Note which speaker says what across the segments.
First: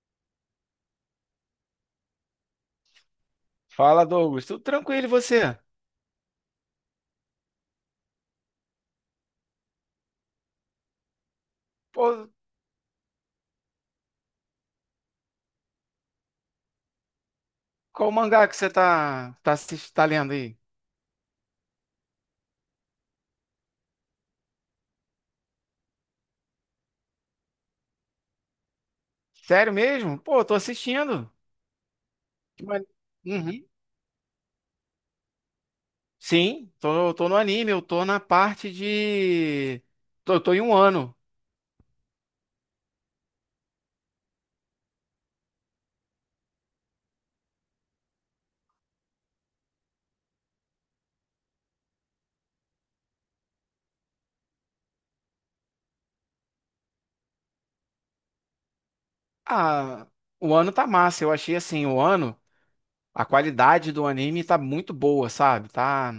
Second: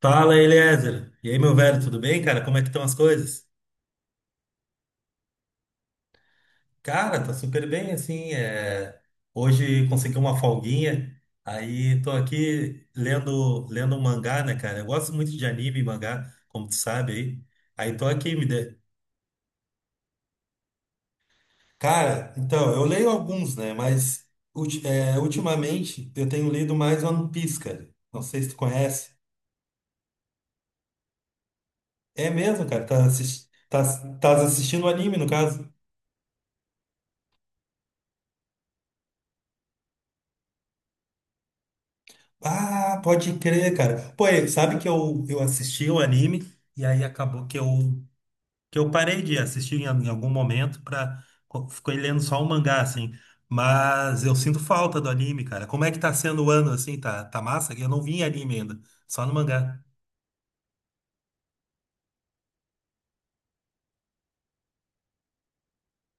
Speaker 1: Fala, Eliezer. E aí, meu velho, tudo bem, cara? Como é que estão as coisas?
Speaker 2: Fala, Douglas. Tudo tranquilo e você?
Speaker 1: Cara, tá super bem, assim. Hoje consegui uma folguinha, aí tô
Speaker 2: Pô,
Speaker 1: aqui lendo um mangá, né, cara? Eu gosto muito de anime e mangá, como tu sabe aí. Aí tô
Speaker 2: qual
Speaker 1: aqui, me
Speaker 2: mangá que você
Speaker 1: dê.
Speaker 2: tá lendo aí?
Speaker 1: Cara, então, eu leio alguns, né, mas ultimamente eu tenho lido mais One Piece, cara. Não sei se tu conhece.
Speaker 2: Sério mesmo? Pô, tô assistindo.
Speaker 1: É
Speaker 2: Que
Speaker 1: mesmo, cara,
Speaker 2: mane-
Speaker 1: tá, assisti-
Speaker 2: Uhum.
Speaker 1: tá, tá assistindo anime, no caso.
Speaker 2: Sim, tô no anime, eu tô na parte de. Tô em um ano.
Speaker 1: Ah, pode crer, cara. Pô, e sabe que eu assisti o anime e aí acabou que eu parei de assistir em algum momento Fiquei lendo só o mangá, assim. Mas eu sinto falta do anime, cara. Como é que tá sendo o ano, assim? Tá massa? Eu não vi em anime ainda, só no mangá.
Speaker 2: Ah, o ano tá massa. Eu achei assim, o ano, a qualidade do anime tá muito boa, sabe? Tá,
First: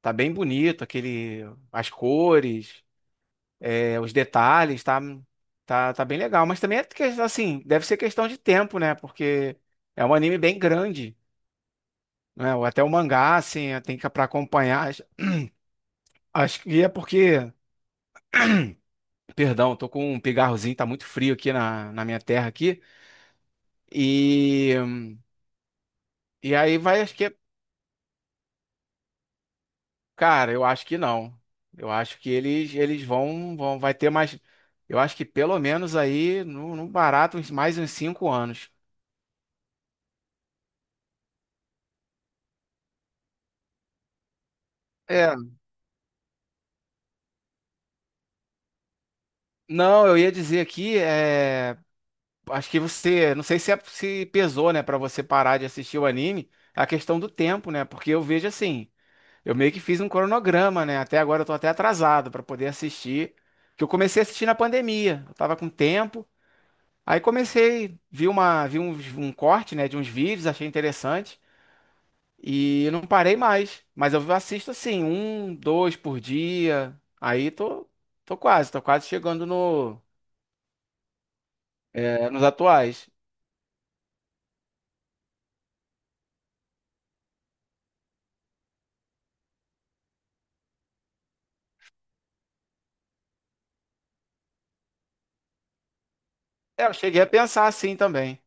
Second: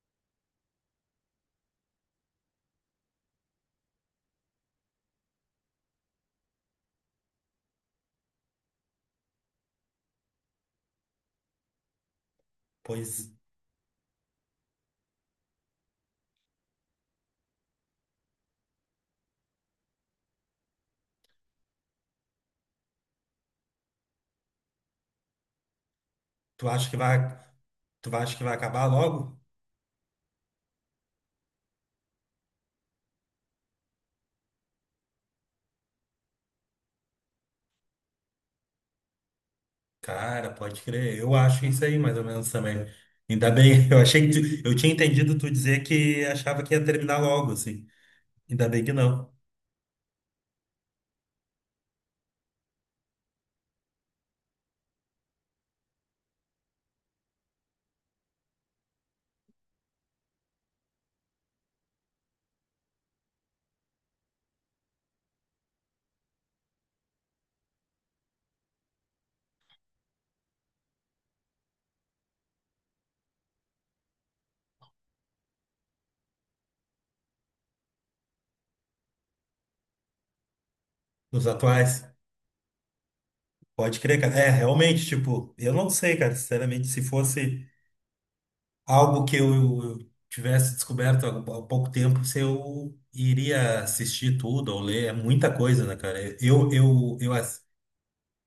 Speaker 2: tá bem bonito, aquele, as cores. É, os detalhes, tá bem legal. Mas também é que, assim, deve ser questão de tempo, né? Porque é um anime bem grande, né? Ou até o
Speaker 1: Pois
Speaker 2: mangá, assim, tem que para acompanhar. Acho que é porque, perdão, tô com um pigarrozinho, tá muito frio aqui na minha terra aqui. E e
Speaker 1: tu
Speaker 2: aí
Speaker 1: acha que
Speaker 2: vai, acho
Speaker 1: vai,
Speaker 2: que,
Speaker 1: tu acha que vai acabar logo?
Speaker 2: cara, eu acho que não. Eu acho que eles vão vão vai ter mais, eu acho que pelo menos aí, no barato, mais uns 5 anos.
Speaker 1: Cara, pode crer. Eu acho isso aí, mais ou menos também. Ainda bem, eu achei que eu tinha
Speaker 2: É,
Speaker 1: entendido tu dizer que achava que ia terminar logo, assim. Ainda bem que não.
Speaker 2: não, eu ia dizer aqui, acho que você, não sei se, se pesou, né, pra você parar de assistir o anime, a questão do tempo, né? Porque eu vejo assim, eu meio que fiz um cronograma, né? Até agora eu tô até atrasado pra poder assistir, que eu comecei a assistir na pandemia. Eu tava com tempo, aí comecei, vi uma, vi uns- um, corte, né, de uns vídeos, achei interessante e não parei mais. Mas eu assisto assim, um, dois por dia. Aí tô quase chegando no,
Speaker 1: Dos atuais?
Speaker 2: nos atuais.
Speaker 1: Pode crer, cara. É, realmente, tipo, eu não sei, cara, sinceramente, se fosse algo que eu tivesse descoberto há pouco tempo, se eu iria assistir tudo ou ler, é muita coisa, né, cara?
Speaker 2: É, eu cheguei a pensar assim também.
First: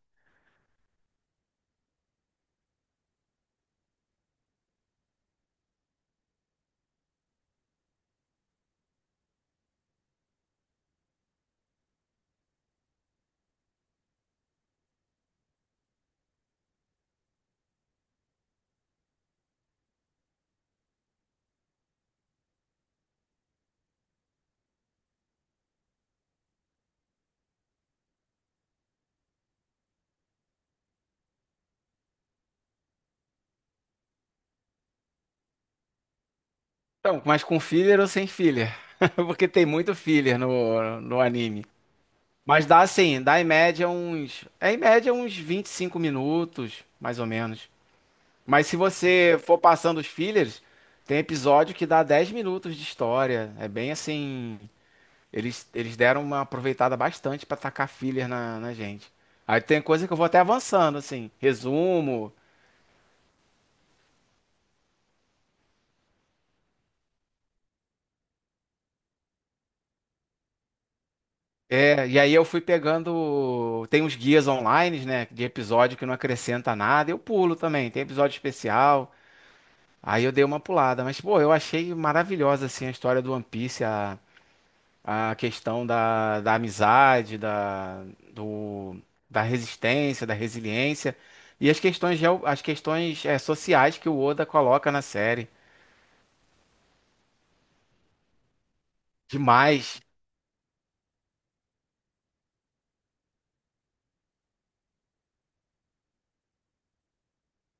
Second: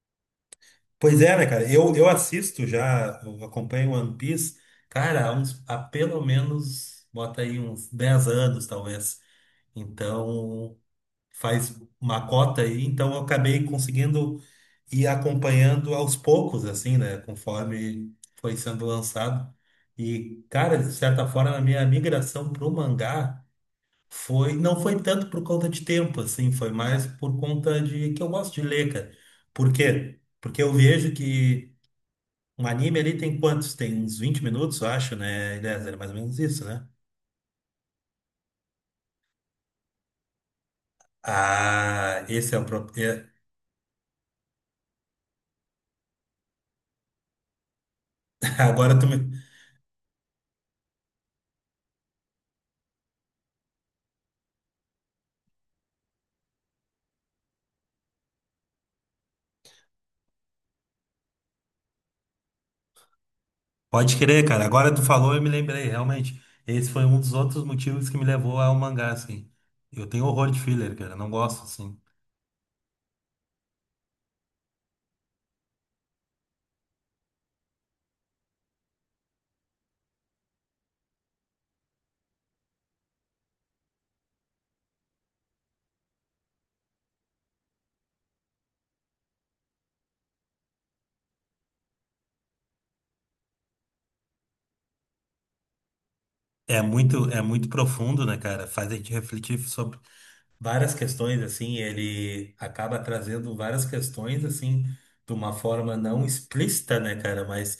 Speaker 1: Pois é, né, cara? Eu assisto já, eu acompanho One Piece, cara, há pelo menos, bota aí uns 10 anos, talvez. Então. Faz uma cota aí, então eu acabei conseguindo ir acompanhando aos poucos, assim, né? Conforme foi sendo lançado. E, cara, de certa forma, a minha migração pro mangá não foi tanto por conta de tempo, assim, foi mais por conta de que eu gosto de ler, cara. Por quê? Porque eu vejo que um anime ali tem quantos? Tem uns 20 minutos, eu acho, né? Eliezer? É mais ou menos isso, né?
Speaker 2: Então, mas com filler ou sem filler? Porque tem muito filler no anime.
Speaker 1: Ah, esse é
Speaker 2: Mas
Speaker 1: o
Speaker 2: dá assim,
Speaker 1: próprio.
Speaker 2: dá em média uns. É em média uns 25 minutos, mais ou menos. Mas se
Speaker 1: Agora tu me
Speaker 2: você for passando os fillers, tem episódio que dá 10 minutos de história. É bem assim. Eles deram uma aproveitada bastante pra tacar filler na gente. Aí tem coisa que eu vou até avançando, assim. Resumo.
Speaker 1: Pode crer, cara. Agora tu falou, eu me lembrei, realmente. Esse foi um dos outros motivos que me levou ao mangá, assim. Eu tenho horror de filler, cara. Não gosto, assim.
Speaker 2: É, e aí eu fui pegando. Tem uns guias online, né? De episódio que não acrescenta nada. Eu pulo também, tem episódio especial. Aí eu dei uma pulada. Mas, pô, eu achei maravilhosa, assim, a história do One Piece, a questão da amizade, do, da resistência, da resiliência. E as questões, sociais que o Oda coloca na série.
Speaker 1: É muito profundo, né, cara? Faz a gente refletir sobre
Speaker 2: Demais.
Speaker 1: várias questões, assim. Ele acaba trazendo várias questões, assim, de uma forma não explícita, né, cara? Mas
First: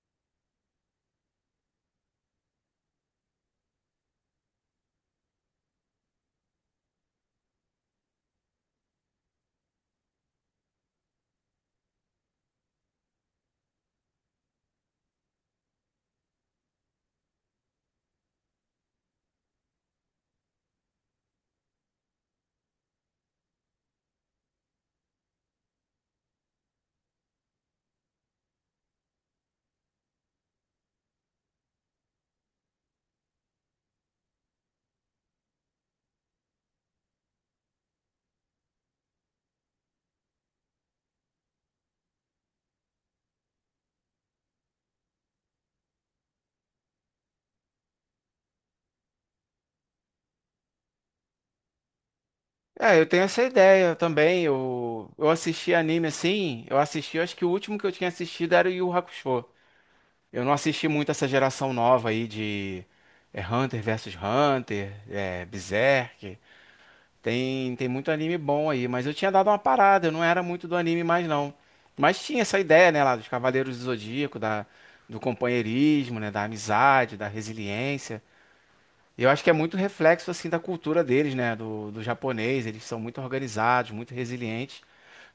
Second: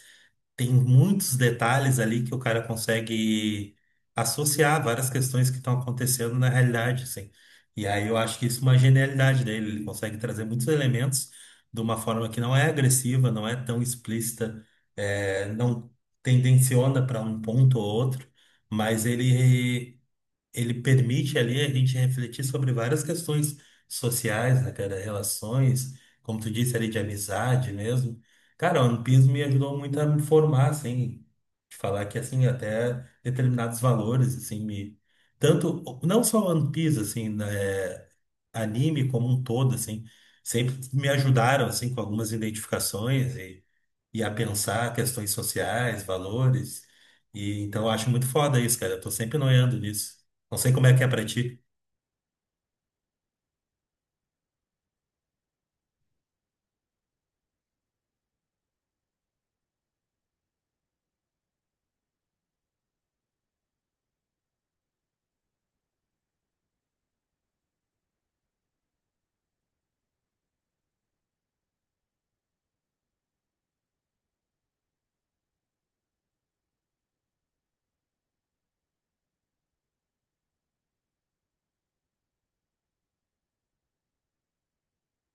Speaker 1: tem muitos detalhes ali que o cara consegue associar várias questões que estão acontecendo na realidade, assim. E aí eu acho que isso é uma genialidade dele, ele consegue trazer muitos elementos de uma forma que não é agressiva, não é tão explícita, não tendenciona para um ponto ou outro, mas ele permite ali a gente refletir sobre várias questões sociais, né, cara? Relações, como tu disse ali, de amizade mesmo. Cara, o One Piece me ajudou muito a me formar, assim, de falar que, assim, até determinados valores, assim, me... Tanto, não só One Piece, assim, né, anime como um todo, assim, sempre me ajudaram, assim, com algumas identificações e a pensar questões sociais, valores. E então eu acho muito foda isso, cara. Eu tô sempre noiando nisso. Não sei como é que é pra ti.
Speaker 2: É, eu tenho essa ideia também. Eu assisti anime assim, eu assisti, eu acho que o último que eu tinha assistido era o Yu Hakusho. Eu não assisti muito essa geração nova aí de Hunter versus Hunter, Berserk. Tem muito anime bom aí, mas eu tinha dado uma parada, eu não era muito do anime mais não. Mas tinha essa ideia, né, lá dos Cavaleiros do Zodíaco, do companheirismo, né, da amizade, da resiliência. Eu acho que é muito reflexo assim da cultura deles, né? Do japonês, eles são muito organizados, muito resilientes.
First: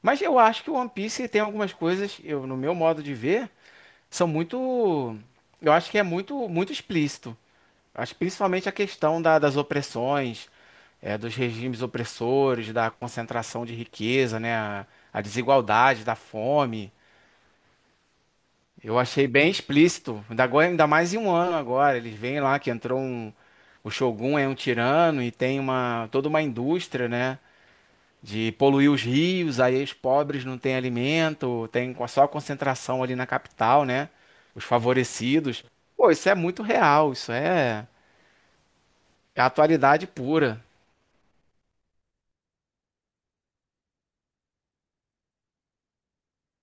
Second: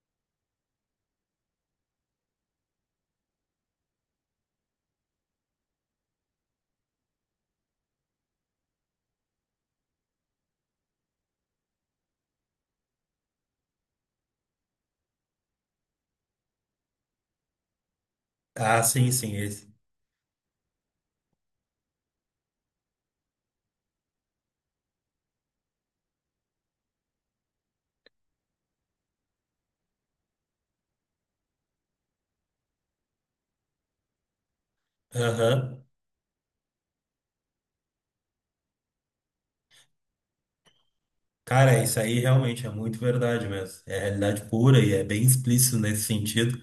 Speaker 2: Mas eu acho que o One Piece tem algumas coisas, eu, no meu modo de ver, são muito. Eu acho que é muito, muito explícito. Acho que principalmente a questão das opressões, dos regimes opressores, da concentração de riqueza, né? A desigualdade, da fome.
Speaker 1: Ah,
Speaker 2: Eu
Speaker 1: sim,
Speaker 2: achei
Speaker 1: sim,
Speaker 2: bem
Speaker 1: esse.
Speaker 2: explícito. Ainda agora, ainda mais em um ano agora. Eles veem lá que entrou um. O Shogun é um tirano e tem uma toda uma indústria, né? De poluir os rios, aí os pobres não têm alimento, tem só concentração ali na capital, né? Os favorecidos.
Speaker 1: Aham.
Speaker 2: Pô, isso é muito real, isso é atualidade pura.
Speaker 1: Cara, isso aí realmente é muito verdade mesmo. É realidade pura e é bem explícito nesse sentido.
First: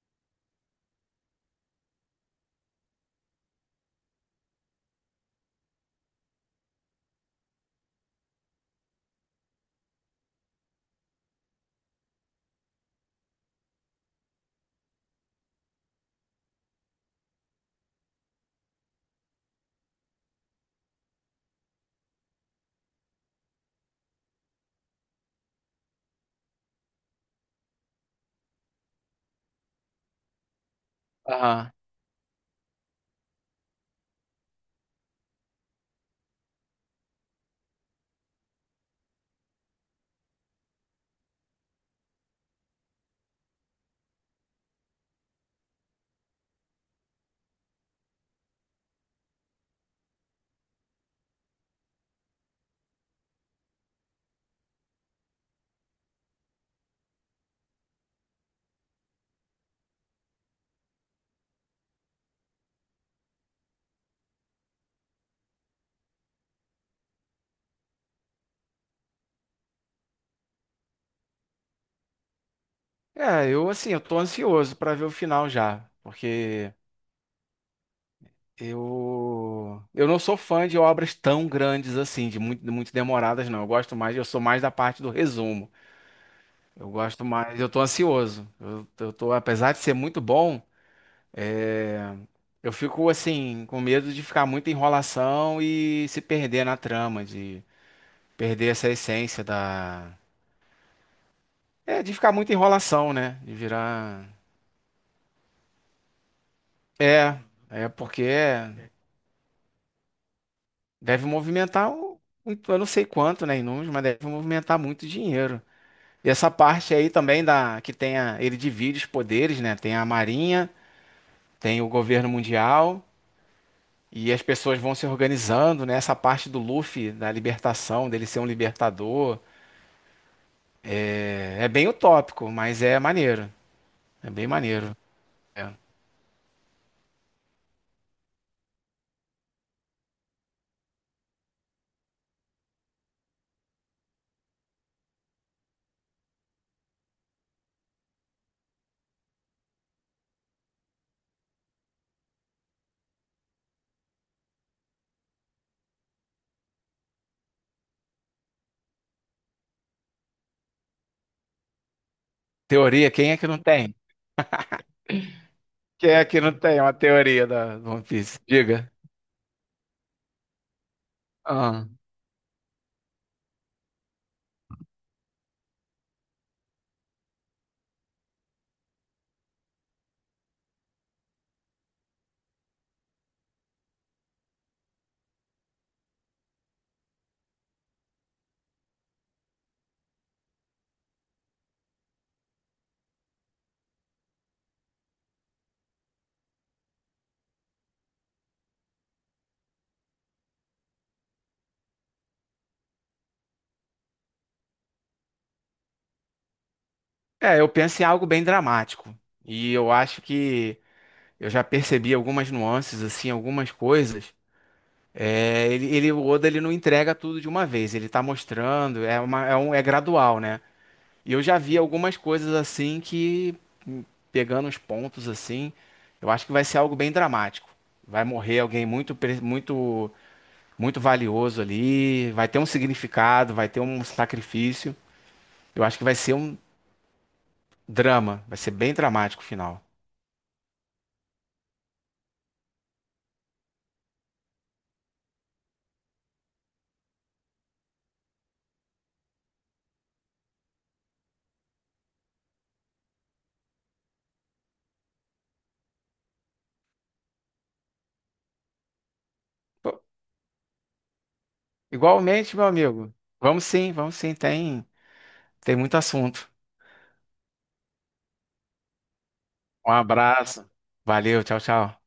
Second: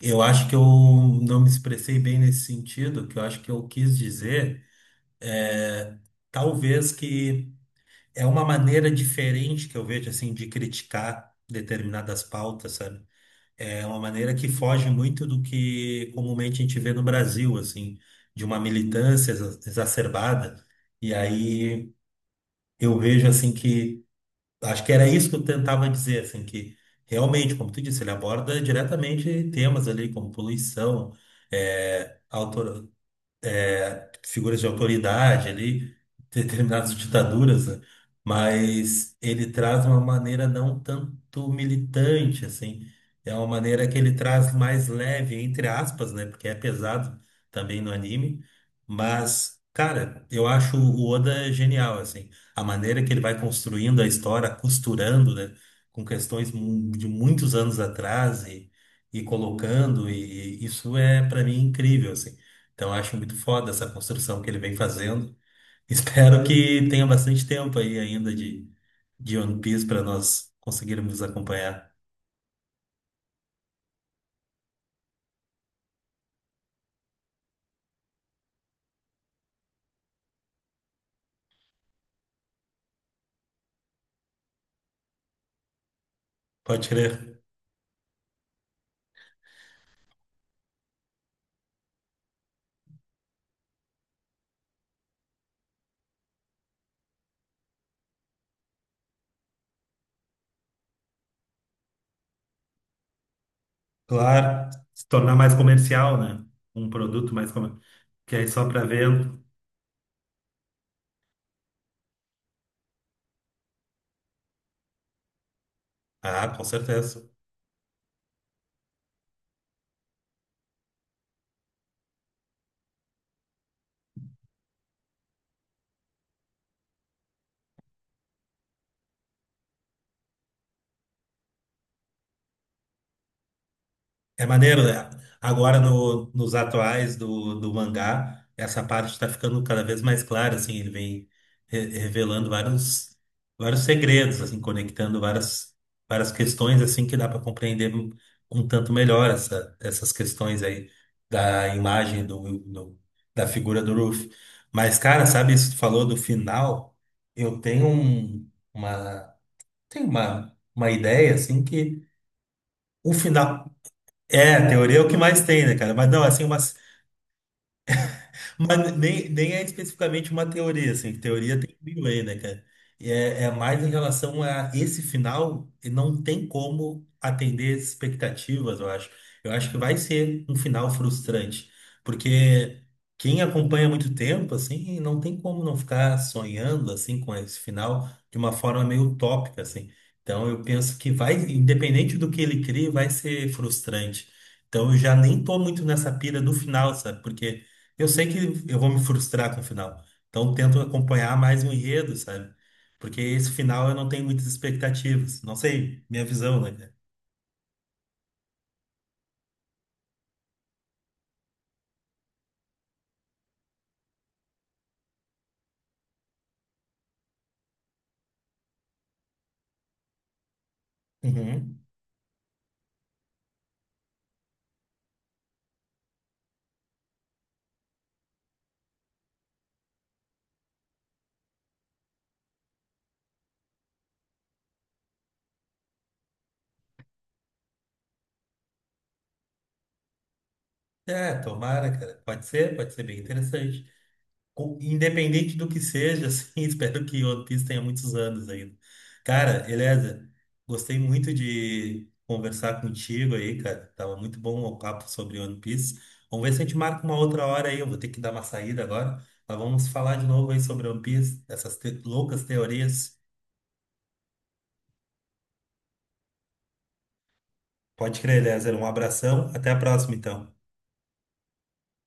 Speaker 1: Eu acho que eu não me expressei bem nesse sentido. O que eu acho que eu quis dizer é, talvez que é uma maneira diferente que eu vejo assim de criticar determinadas pautas, sabe? É uma maneira que foge muito do que comumente a gente vê no Brasil, assim, de uma militância exacerbada. E aí eu vejo, assim, que acho que era isso que eu tentava dizer, assim, que realmente, como tu disse, ele aborda diretamente temas ali como poluição,
Speaker 2: Aham.
Speaker 1: é, figuras de autoridade ali, determinadas ditaduras, né? Mas ele traz uma maneira não tanto militante, assim. É uma maneira que ele traz mais leve, entre aspas, né? Porque é pesado também no anime. Mas, cara, eu acho o Oda genial, assim. A maneira que ele vai construindo a história, costurando, né? Com questões de muitos anos atrás e, e colocando, e isso é, para mim, incrível, assim. Então, eu acho muito foda essa construção que ele vem fazendo. Espero que tenha bastante tempo aí ainda de One Piece para nós conseguirmos acompanhar.
Speaker 2: É, eu assim, eu tô ansioso pra ver o final já, porque eu não sou fã de obras tão grandes assim, de muito, muito demoradas, não. Eu gosto mais, eu sou mais da parte do resumo.
Speaker 1: Pode
Speaker 2: Eu gosto
Speaker 1: crer.
Speaker 2: mais, eu tô ansioso. Eu tô, apesar de ser muito bom, é, eu fico assim, com medo de ficar muita enrolação e se perder na trama, de perder essa essência da. É, de ficar muita enrolação, né? De virar.
Speaker 1: Claro, se tornar mais comercial, né? Um produto
Speaker 2: É,
Speaker 1: mais comercial,
Speaker 2: é porque
Speaker 1: que é só para venda.
Speaker 2: deve movimentar, eu não sei quanto, né, em números, mas deve movimentar muito dinheiro. E
Speaker 1: Ah,
Speaker 2: essa
Speaker 1: com
Speaker 2: parte aí
Speaker 1: certeza.
Speaker 2: também da que tem a, ele divide os poderes, né? Tem a Marinha, tem o governo mundial e as pessoas vão se organizando, né? Essa parte do Luffy, da libertação, dele ser um libertador, é bem utópico, mas é maneiro. É
Speaker 1: É
Speaker 2: bem
Speaker 1: maneiro,
Speaker 2: maneiro.
Speaker 1: né?
Speaker 2: É.
Speaker 1: Agora nos atuais do mangá, essa parte está ficando cada vez mais clara, assim, ele vem revelando vários segredos, assim, conectando várias questões, assim, que dá para compreender um tanto melhor essas questões aí da imagem da figura do Ruffy. Mas, cara, sabe, isso que tu falou do final, eu tenho uma ideia, assim, que
Speaker 2: Teoria,
Speaker 1: o
Speaker 2: quem é que não
Speaker 1: final
Speaker 2: tem?
Speaker 1: é, teoria é o que mais tem, né, cara? Mas
Speaker 2: Quem
Speaker 1: não,
Speaker 2: é que
Speaker 1: assim,
Speaker 2: não
Speaker 1: umas
Speaker 2: tem uma teoria da do One Piece? Diga.
Speaker 1: mas nem, nem é especificamente uma teoria, assim, que teoria tem
Speaker 2: Ah.
Speaker 1: mil aí, né, cara? É mais em relação a esse final, e não tem como atender expectativas, eu acho. Eu acho que vai ser um final frustrante, porque quem acompanha há muito tempo, assim, não tem como não ficar sonhando, assim, com esse final de uma forma meio utópica, assim. Então, eu penso que vai, independente do que ele crie, vai ser frustrante. Então, eu já nem tô muito nessa pira do final, sabe? Porque eu sei que eu vou me frustrar com o final. Então eu tento acompanhar mais o enredo, sabe? Porque esse final eu não tenho muitas expectativas. Não sei, minha visão, né, cara?
Speaker 2: É, eu penso em algo bem dramático. E eu acho que eu já percebi algumas nuances, assim, algumas coisas. É, o Oda ele não entrega tudo de uma vez, ele tá mostrando, é gradual, né? E eu já vi
Speaker 1: Uhum.
Speaker 2: algumas coisas assim que, hum, pegando os pontos assim, eu acho que vai ser algo bem dramático. Vai morrer alguém muito, muito, muito valioso ali, vai ter um significado, vai ter um sacrifício. Eu acho que vai ser um drama, vai ser bem dramático o final.
Speaker 1: É, tomara, cara. Pode ser bem interessante. Independente do que seja, assim, espero que One Piece tenha muitos anos ainda. Cara, Eliezer, gostei muito de conversar contigo aí, cara. Tava muito bom o papo sobre One Piece. Vamos ver se a gente marca uma outra hora aí. Eu vou ter que dar uma saída agora. Mas vamos
Speaker 2: Pô,
Speaker 1: falar de novo aí sobre One Piece, essas loucas
Speaker 2: igualmente, meu amigo.
Speaker 1: teorias.
Speaker 2: Vamos sim, tem muito assunto.
Speaker 1: Pode crer, Eliezer. Um abração. Até a
Speaker 2: Um
Speaker 1: próxima, então.
Speaker 2: abraço, valeu, tchau, tchau.